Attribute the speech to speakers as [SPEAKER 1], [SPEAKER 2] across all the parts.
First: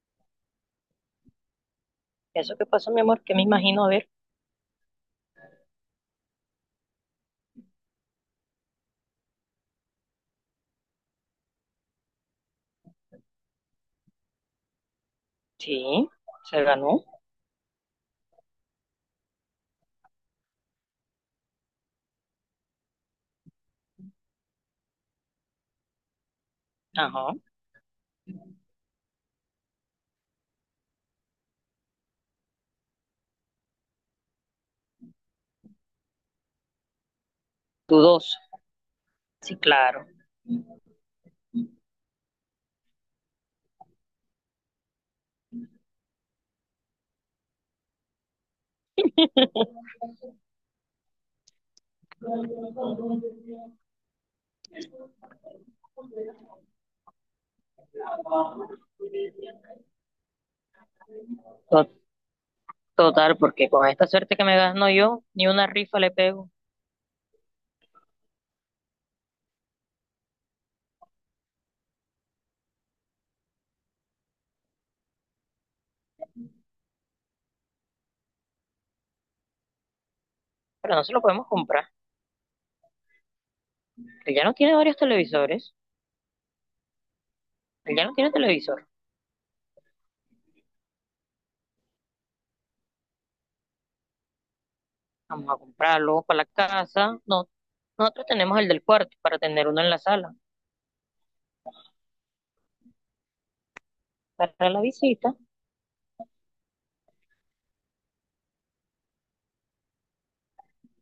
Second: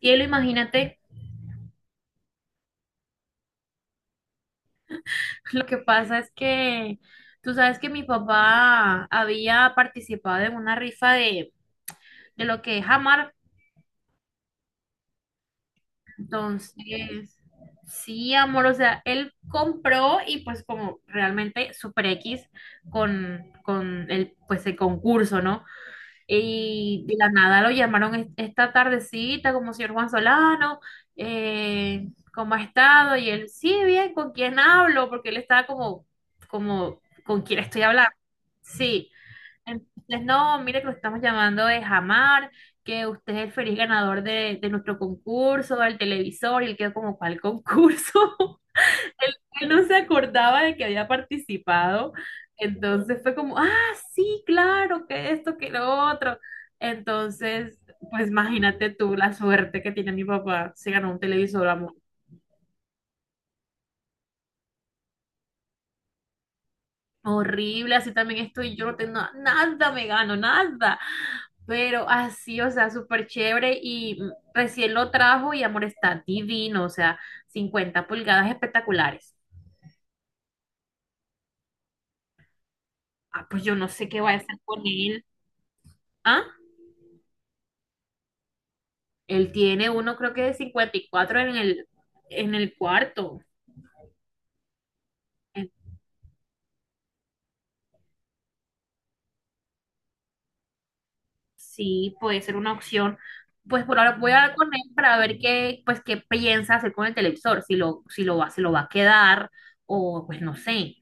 [SPEAKER 1] Cielo, imagínate,
[SPEAKER 2] ¿Eso qué pasó, mi amor? Que me imagino, a ver.
[SPEAKER 1] lo que pasa es que tú sabes que mi papá había participado en una rifa de lo que es Amar.
[SPEAKER 2] Sí, se ganó.
[SPEAKER 1] Entonces, sí, amor, o sea, él compró y pues como realmente Super X con el, pues el concurso, ¿no? Y de la
[SPEAKER 2] Ajá.
[SPEAKER 1] nada lo llamaron esta tardecita como señor Juan Solano, eh, ¿cómo ha estado? Y él, sí, bien, ¿con quién hablo? Porque él estaba como ¿con quién estoy hablando?
[SPEAKER 2] Dudoso.
[SPEAKER 1] Sí.
[SPEAKER 2] Sí, claro.
[SPEAKER 1] Entonces, no, mire que lo estamos llamando de Jamar, que usted es el feliz ganador de nuestro concurso, del televisor, y él quedó como, ¿cuál concurso? Él, él no se acordaba de que había participado, entonces fue como, ah, sí, claro, que esto, que lo otro. Entonces, pues imagínate tú la suerte que tiene mi papá, se ganó un televisor,
[SPEAKER 2] To-
[SPEAKER 1] amor.
[SPEAKER 2] Total, porque con esta suerte que me gano yo, ni una rifa le pego.
[SPEAKER 1] Horrible, así también estoy, yo no tengo nada, me gano, nada. Pero así, o sea, súper chévere y recién lo trajo y amor está divino, o sea, 50 pulgadas espectaculares.
[SPEAKER 2] Pero no se lo podemos comprar.
[SPEAKER 1] Ah, pues yo no sé qué voy
[SPEAKER 2] Él
[SPEAKER 1] a
[SPEAKER 2] ya no
[SPEAKER 1] hacer
[SPEAKER 2] tiene
[SPEAKER 1] con
[SPEAKER 2] varios
[SPEAKER 1] él.
[SPEAKER 2] televisores.
[SPEAKER 1] ¿Ah?
[SPEAKER 2] Él ya no tiene televisor.
[SPEAKER 1] Él tiene uno, creo que de 54 en en el cuarto.
[SPEAKER 2] Vamos a
[SPEAKER 1] Eh,
[SPEAKER 2] comprarlo para la casa. No, nosotros tenemos el del cuarto para tener uno en la sala
[SPEAKER 1] Sí, puede ser una opción. Pues por ahora voy a hablar con
[SPEAKER 2] para la
[SPEAKER 1] él para
[SPEAKER 2] visita.
[SPEAKER 1] ver qué, pues, qué piensa hacer con el televisor, si lo va, se lo va a quedar o pues no sé.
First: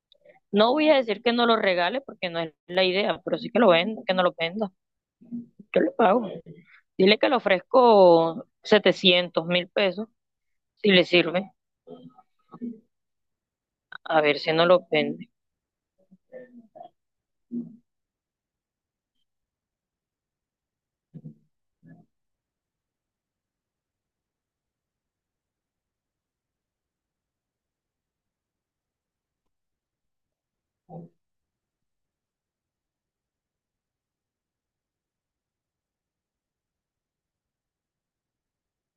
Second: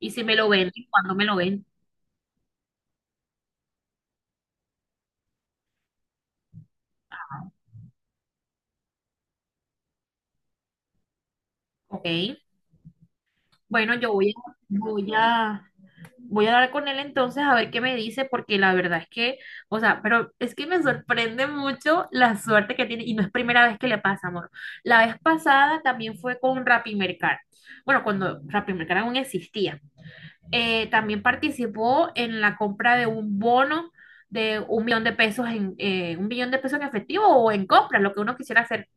[SPEAKER 1] Y si me lo
[SPEAKER 2] No
[SPEAKER 1] venden,
[SPEAKER 2] voy a
[SPEAKER 1] ¿cuándo
[SPEAKER 2] decir
[SPEAKER 1] me
[SPEAKER 2] que
[SPEAKER 1] lo
[SPEAKER 2] no lo
[SPEAKER 1] ven?
[SPEAKER 2] regale porque no es la idea, pero sí que lo venda, que no lo venda. Yo le pago. Dile que le ofrezco 700.000 pesos. Si le sirve,
[SPEAKER 1] Ok. Bueno, yo
[SPEAKER 2] a
[SPEAKER 1] voy
[SPEAKER 2] ver
[SPEAKER 1] a,
[SPEAKER 2] si no lo
[SPEAKER 1] voy
[SPEAKER 2] vende.
[SPEAKER 1] a, voy a hablar con él entonces a ver qué me dice, porque la verdad es que, o sea, pero es que me sorprende mucho la suerte que tiene, y no es primera vez que le pasa, amor. La vez pasada también fue con Rappi Mercado. Bueno, cuando Rappi Mercado aún existía. También participó en la compra de un bono de $1.000.000 en $1.000.000 en efectivo o en compras, lo que uno quisiera hacer.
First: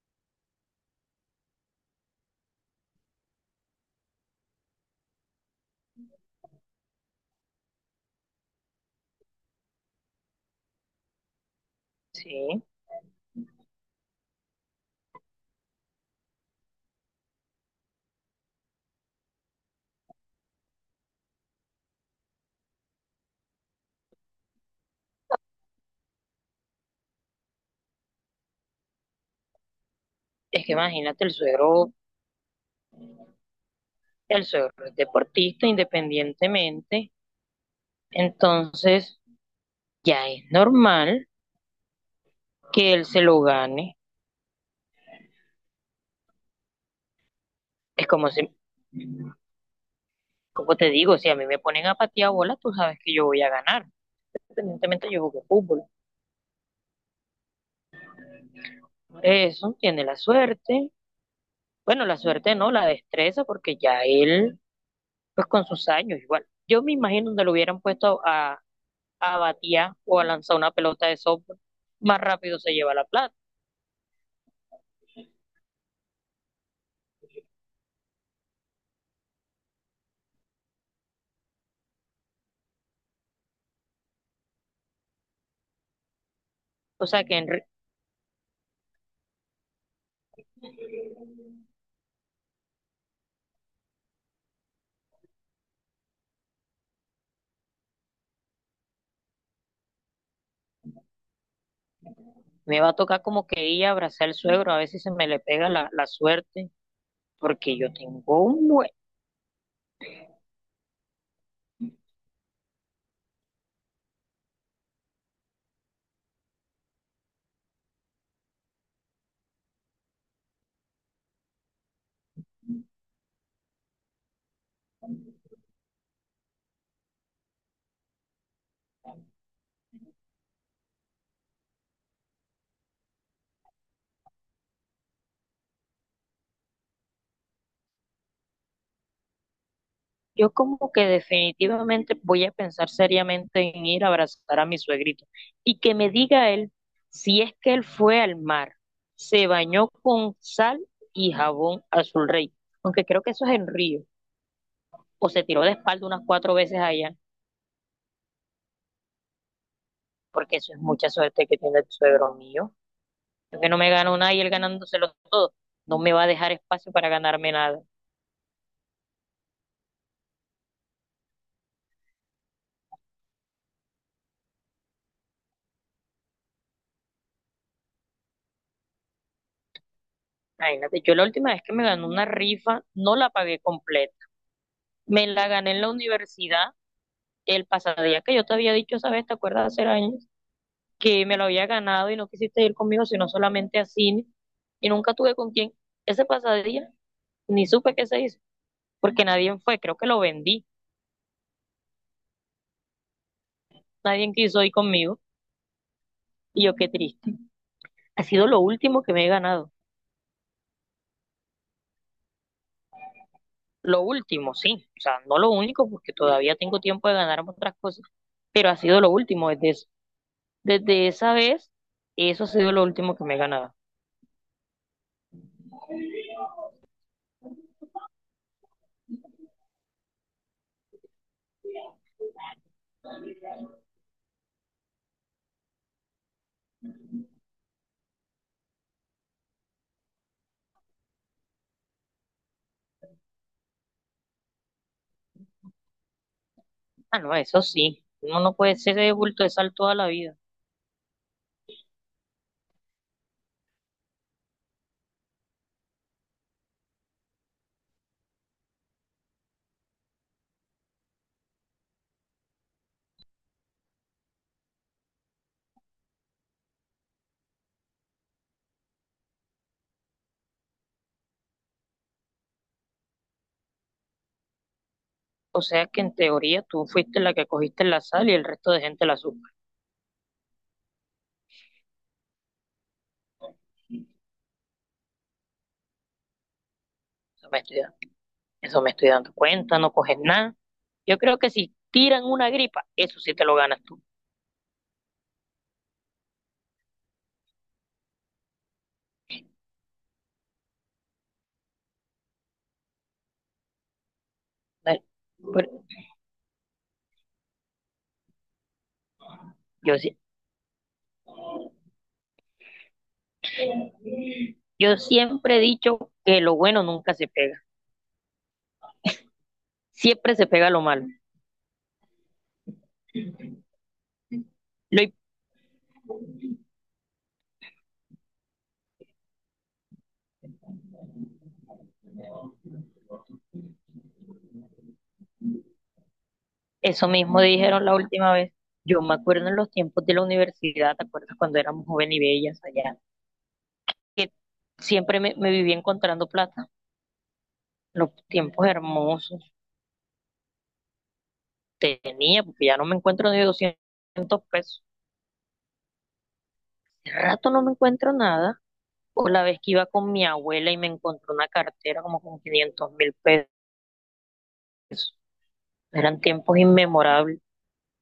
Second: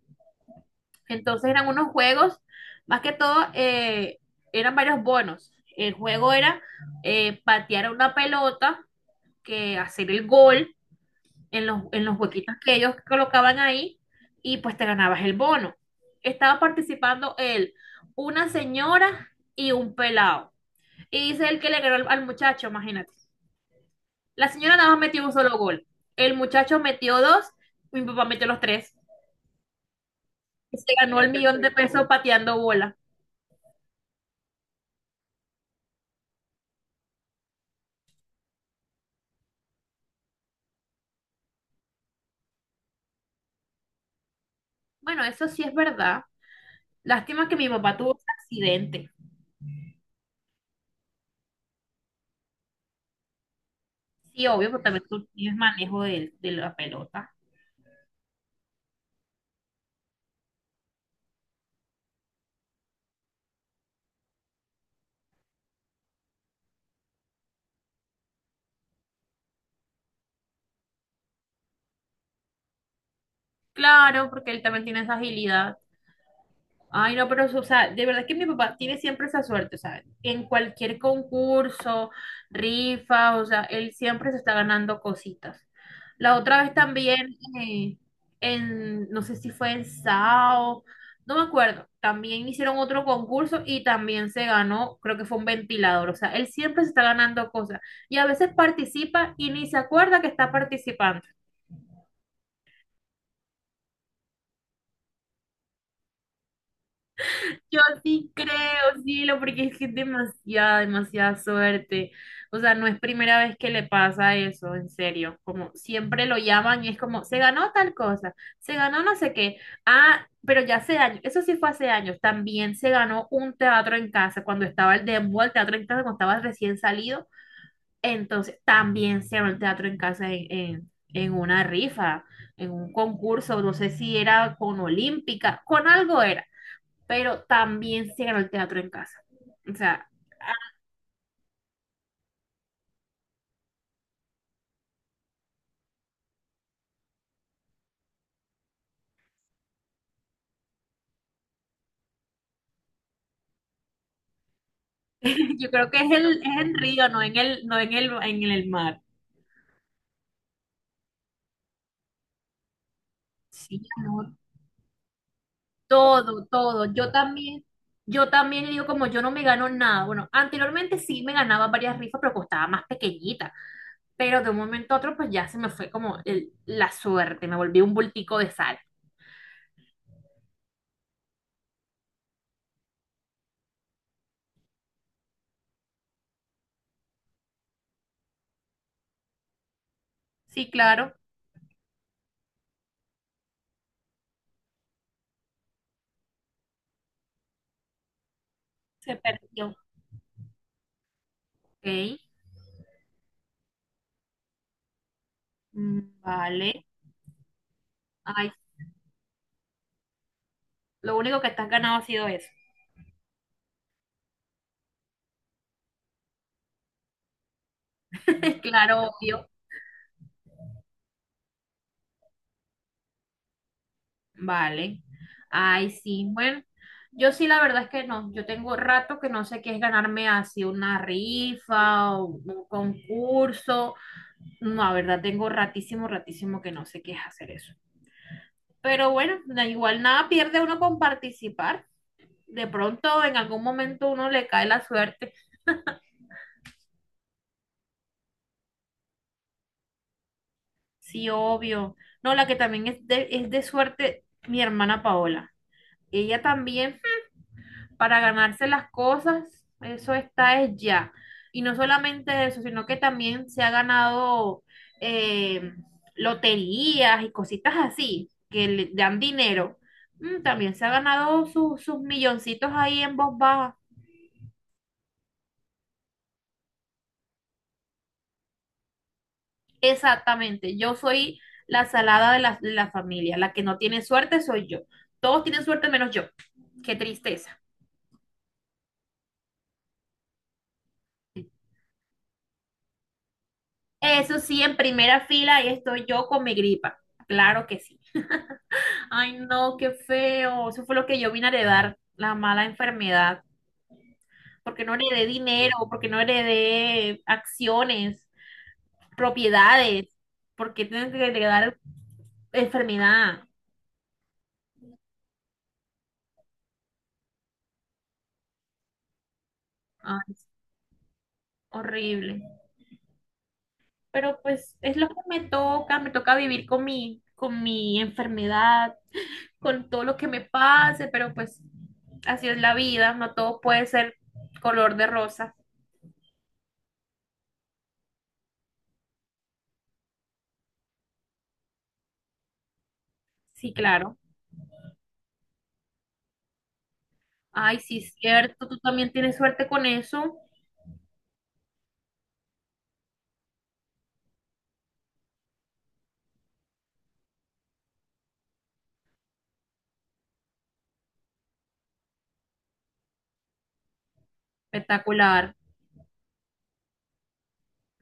[SPEAKER 1] Entonces eran unos juegos, más que todo, eran varios bonos. El juego era patear una pelota, que hacer el gol en en los huequitos
[SPEAKER 2] Sí,
[SPEAKER 1] que ellos colocaban ahí y pues te ganabas el bono. Estaba participando él, una señora y un pelado. Y dice el que le ganó al muchacho, imagínate. La señora nada más metió un solo gol. El muchacho metió dos, mi papá metió los tres.
[SPEAKER 2] es que
[SPEAKER 1] Y se ganó
[SPEAKER 2] imagínate, el
[SPEAKER 1] el millón de
[SPEAKER 2] suegro,
[SPEAKER 1] pesos pateando bola.
[SPEAKER 2] el suegro es deportista independientemente, entonces ya es normal que él se lo gane.
[SPEAKER 1] Bueno, eso sí es verdad. Lástima que mi papá
[SPEAKER 2] Es
[SPEAKER 1] tuvo un
[SPEAKER 2] como si,
[SPEAKER 1] accidente.
[SPEAKER 2] como te digo, si a mí me ponen a patear bola, tú sabes que yo voy a ganar.
[SPEAKER 1] Sí, obvio, porque también
[SPEAKER 2] Independientemente yo
[SPEAKER 1] tú
[SPEAKER 2] jugué
[SPEAKER 1] tienes
[SPEAKER 2] fútbol.
[SPEAKER 1] manejo de la pelota.
[SPEAKER 2] Por eso tiene la suerte. Bueno, la suerte no, la destreza, porque ya él, pues con sus años igual. Yo me imagino donde lo hubieran puesto a batear o a lanzar una pelota de softball, más rápido se lleva la plata.
[SPEAKER 1] Claro, porque él también tiene esa agilidad. Ay, no, pero, o sea, de verdad que mi papá tiene siempre esa suerte, o sea, en cualquier concurso, rifa, o sea, él siempre se está ganando cositas. La otra vez
[SPEAKER 2] O sea que
[SPEAKER 1] también,
[SPEAKER 2] en re-
[SPEAKER 1] no sé si fue en SAO, no me acuerdo, también hicieron otro concurso y también se ganó, creo que fue un ventilador, o sea, él siempre se está ganando cosas y a veces participa y ni se acuerda que está participando.
[SPEAKER 2] Me va a tocar como que ir a abrazar al suegro, a ver si se me le pega la suerte, porque
[SPEAKER 1] Yo
[SPEAKER 2] yo tengo
[SPEAKER 1] sí creo,
[SPEAKER 2] un buen,
[SPEAKER 1] cielo, porque es que es demasiada, demasiada suerte. O sea, no es primera vez que le pasa eso, en serio. Como siempre lo llaman y es como, se ganó tal cosa, se ganó no sé qué. Ah, pero ya hace años, eso sí fue hace años. También se ganó un teatro en casa cuando estaba el demo, el teatro en casa, cuando estaba recién salido. Entonces, también se ganó el teatro en casa en una rifa, en un concurso, no sé si era con Olímpica, con algo era pero también se ganó el teatro en casa. O sea,
[SPEAKER 2] yo como que definitivamente voy a pensar seriamente en ir a abrazar a mi suegrito y que me diga él si es que él fue al mar, se bañó con sal y jabón azul rey, aunque creo que eso es en Río, o se tiró de
[SPEAKER 1] yo creo que
[SPEAKER 2] espalda
[SPEAKER 1] es,
[SPEAKER 2] unas
[SPEAKER 1] el,
[SPEAKER 2] cuatro
[SPEAKER 1] es en
[SPEAKER 2] veces
[SPEAKER 1] Río,
[SPEAKER 2] allá,
[SPEAKER 1] no en el, en el mar.
[SPEAKER 2] porque eso es mucha suerte que tiene el suegro mío. Yo que no
[SPEAKER 1] Sí,
[SPEAKER 2] me gano nada
[SPEAKER 1] ganó
[SPEAKER 2] y él ganándoselo todo. No me va a
[SPEAKER 1] todo,
[SPEAKER 2] dejar
[SPEAKER 1] todo.
[SPEAKER 2] espacio para ganarme nada.
[SPEAKER 1] Yo también digo como yo no me gano nada. Bueno, anteriormente sí me ganaba varias rifas, pero costaba más pequeñita. Pero de un momento a otro, pues ya se me fue como la suerte, me volví un bultico de sal.
[SPEAKER 2] Imagínate, yo la última vez que me gané una rifa, no la pagué completa. Me la gané en la universidad el pasado día que yo te había dicho esa vez, ¿te acuerdas? Hace años,
[SPEAKER 1] Sí, claro,
[SPEAKER 2] que me lo había ganado y no quisiste ir conmigo, sino solamente a cine. Y nunca tuve con quién. Ese pasadía ni supe qué se hizo,
[SPEAKER 1] se
[SPEAKER 2] porque nadie
[SPEAKER 1] perdió.
[SPEAKER 2] fue. Creo que lo vendí.
[SPEAKER 1] Ok,
[SPEAKER 2] Nadie quiso ir conmigo.
[SPEAKER 1] mm,
[SPEAKER 2] Y yo,
[SPEAKER 1] vale.
[SPEAKER 2] qué triste. Ha sido
[SPEAKER 1] Ay,
[SPEAKER 2] lo último que me he ganado.
[SPEAKER 1] lo único que te has ganado ha sido eso.
[SPEAKER 2] Lo último, sí, o sea, no lo único, porque todavía tengo tiempo de ganar otras cosas, pero ha sido
[SPEAKER 1] Claro,
[SPEAKER 2] lo
[SPEAKER 1] obvio.
[SPEAKER 2] último desde esa vez, eso ha sido lo último que me he ganado.
[SPEAKER 1] Vale. Ay, sí. Bueno, yo sí la verdad es que no. Yo tengo rato que no sé qué es ganarme así una rifa o un concurso. No, la verdad tengo ratísimo, ratísimo que no sé qué es hacer eso. Pero bueno, da igual nada pierde uno con participar. De pronto en algún momento uno le cae la suerte.
[SPEAKER 2] Ah, no, eso sí, uno no puede ser de bulto de sal toda la vida.
[SPEAKER 1] Sí, obvio. No, la que también es es de suerte, mi hermana Paola. Ella también para ganarse las cosas, eso está es ya. Y no solamente eso, sino que también se ha ganado eh, loterías y cositas así, que le dan dinero. Mm, también se ha ganado sus milloncitos ahí en voz baja.
[SPEAKER 2] O sea que en teoría tú fuiste la que cogiste la sal y el resto de gente la azúcar.
[SPEAKER 1] Exactamente, yo soy la salada de la familia, la que no tiene suerte soy yo. Todos tienen suerte menos yo. Qué
[SPEAKER 2] Eso me
[SPEAKER 1] tristeza.
[SPEAKER 2] estoy, da- Eso me estoy dando cuenta, no coges nada. Yo creo que si tiran una gripa, eso sí te lo ganas tú.
[SPEAKER 1] Eso sí, en primera fila ahí estoy yo con mi gripa. Claro que sí. Ay, no, qué feo. Eso fue lo que yo vine a heredar, la mala enfermedad. Porque no
[SPEAKER 2] Dale.
[SPEAKER 1] heredé
[SPEAKER 2] Pero
[SPEAKER 1] dinero, porque no heredé acciones,
[SPEAKER 2] yo,
[SPEAKER 1] propiedades.
[SPEAKER 2] sí-
[SPEAKER 1] Porque tienes que heredar enfermedad.
[SPEAKER 2] yo siempre he dicho que lo bueno nunca se pega,
[SPEAKER 1] Ay,
[SPEAKER 2] siempre se pega lo malo.
[SPEAKER 1] horrible. Pero pues es
[SPEAKER 2] Lo
[SPEAKER 1] lo que me toca vivir con mi enfermedad, con todo lo que me pase, pero pues así es la vida, no todo puede ser color de rosa.
[SPEAKER 2] Eso mismo dijeron la última vez. Yo me acuerdo en los tiempos de la universidad, ¿te acuerdas cuando éramos jóvenes y bellas allá?
[SPEAKER 1] Sí, claro.
[SPEAKER 2] Que siempre me vivía encontrando plata.
[SPEAKER 1] Ay, sí,
[SPEAKER 2] Los
[SPEAKER 1] es
[SPEAKER 2] tiempos
[SPEAKER 1] cierto, tú también tienes
[SPEAKER 2] hermosos
[SPEAKER 1] suerte con eso.
[SPEAKER 2] tenía, porque ya no me encuentro ni 200 pesos. Hace rato no me encuentro nada. O la vez que iba con mi abuela y me encontró una cartera como con 500.000 pesos.
[SPEAKER 1] Espectacular,
[SPEAKER 2] Eran tiempos inmemorables.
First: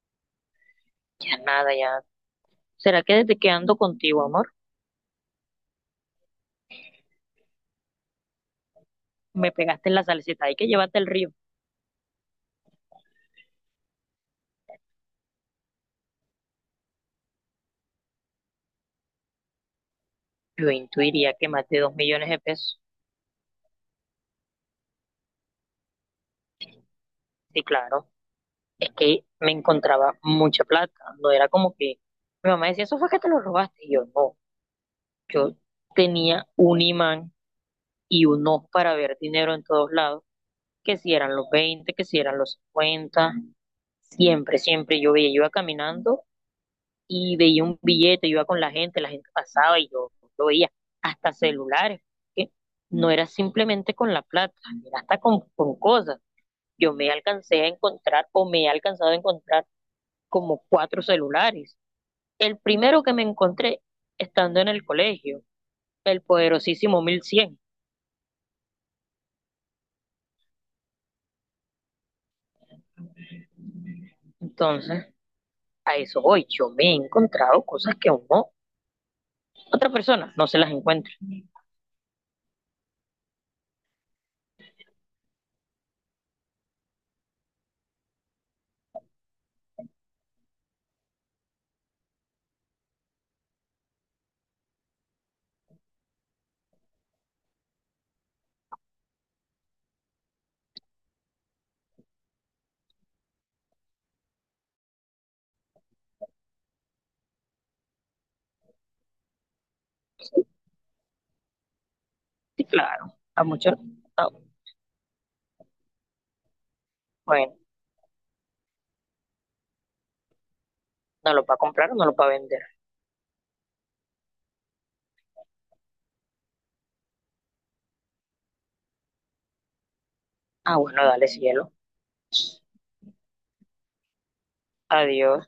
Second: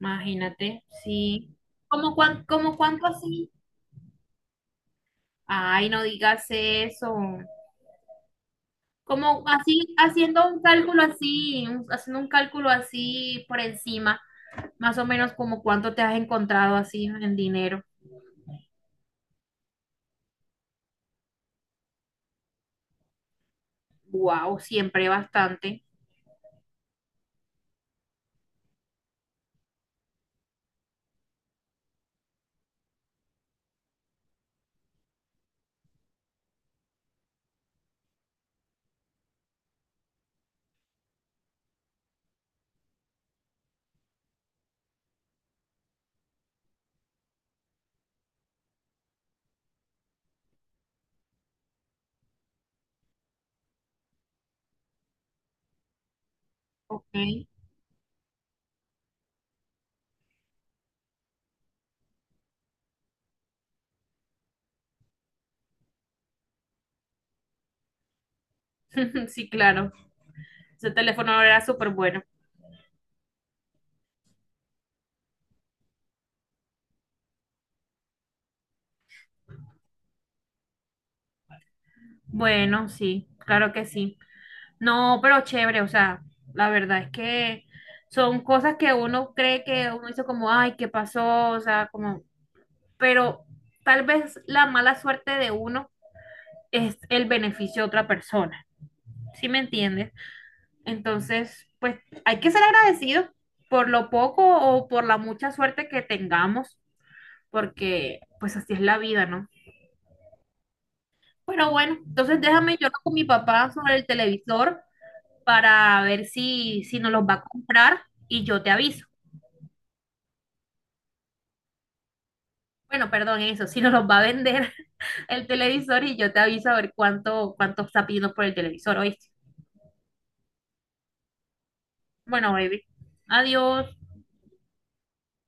[SPEAKER 1] imagínate,
[SPEAKER 2] Ya
[SPEAKER 1] sí.
[SPEAKER 2] nada, ya.
[SPEAKER 1] ¿Cómo, cuán, cómo
[SPEAKER 2] ¿Será
[SPEAKER 1] cuánto
[SPEAKER 2] que desde que
[SPEAKER 1] así?
[SPEAKER 2] ando contigo, amor,
[SPEAKER 1] Ay, no digas eso. Como
[SPEAKER 2] me
[SPEAKER 1] así,
[SPEAKER 2] pegaste en la salsita?
[SPEAKER 1] haciendo
[SPEAKER 2] Hay
[SPEAKER 1] un
[SPEAKER 2] que llevarte
[SPEAKER 1] cálculo
[SPEAKER 2] el río.
[SPEAKER 1] así, haciendo un cálculo así por encima, más o menos como cuánto te has encontrado así en dinero.
[SPEAKER 2] Yo intuiría que más de 2 millones de pesos.
[SPEAKER 1] Wow, siempre bastante.
[SPEAKER 2] Sí, claro. Es que me encontraba mucha plata. No era como que mi mamá decía, eso fue que te lo robaste. Y yo, no. Yo tenía un imán y un ojo para ver dinero en todos lados. Que si eran los 20, que si eran los 50. Siempre, siempre yo veía. Yo iba caminando y veía un billete, yo iba con la gente pasaba y yo lo veía. Hasta celulares. Que No era simplemente con la plata, era hasta con cosas. Yo
[SPEAKER 1] Ok,
[SPEAKER 2] me alcancé a encontrar o me he alcanzado a encontrar como cuatro celulares. El primero que me encontré estando en el colegio, el poderosísimo 1100.
[SPEAKER 1] sí, claro. Ese teléfono era súper bueno.
[SPEAKER 2] Entonces, a eso voy. Yo me he encontrado cosas que aún no, otra persona no se las encuentra.
[SPEAKER 1] Bueno, sí, claro que sí. No, pero chévere, o sea, la verdad es que son cosas que uno cree que uno dice como, ay, ¿qué pasó? O sea, como, pero tal vez la mala suerte de uno es el beneficio de otra persona, ¿sí me entiendes? Entonces, pues hay que ser agradecidos por lo poco o por la mucha suerte que tengamos, porque pues así es la vida, ¿no? Pero bueno, entonces
[SPEAKER 2] Sí,
[SPEAKER 1] déjame yo hablo
[SPEAKER 2] claro,
[SPEAKER 1] con mi
[SPEAKER 2] a
[SPEAKER 1] papá
[SPEAKER 2] muchos,
[SPEAKER 1] sobre el
[SPEAKER 2] no.
[SPEAKER 1] televisor para ver si nos los va a
[SPEAKER 2] Bueno,
[SPEAKER 1] comprar y yo te aviso.
[SPEAKER 2] no lo va a comprar o no lo va a vender.
[SPEAKER 1] Bueno, perdón, eso, si no los va a vender el televisor y yo te aviso a ver cuánto, cuánto está pidiendo por el televisor, ¿oíste?
[SPEAKER 2] Ah, bueno, dale cielo.
[SPEAKER 1] Bueno, baby, adiós.
[SPEAKER 2] Adiós.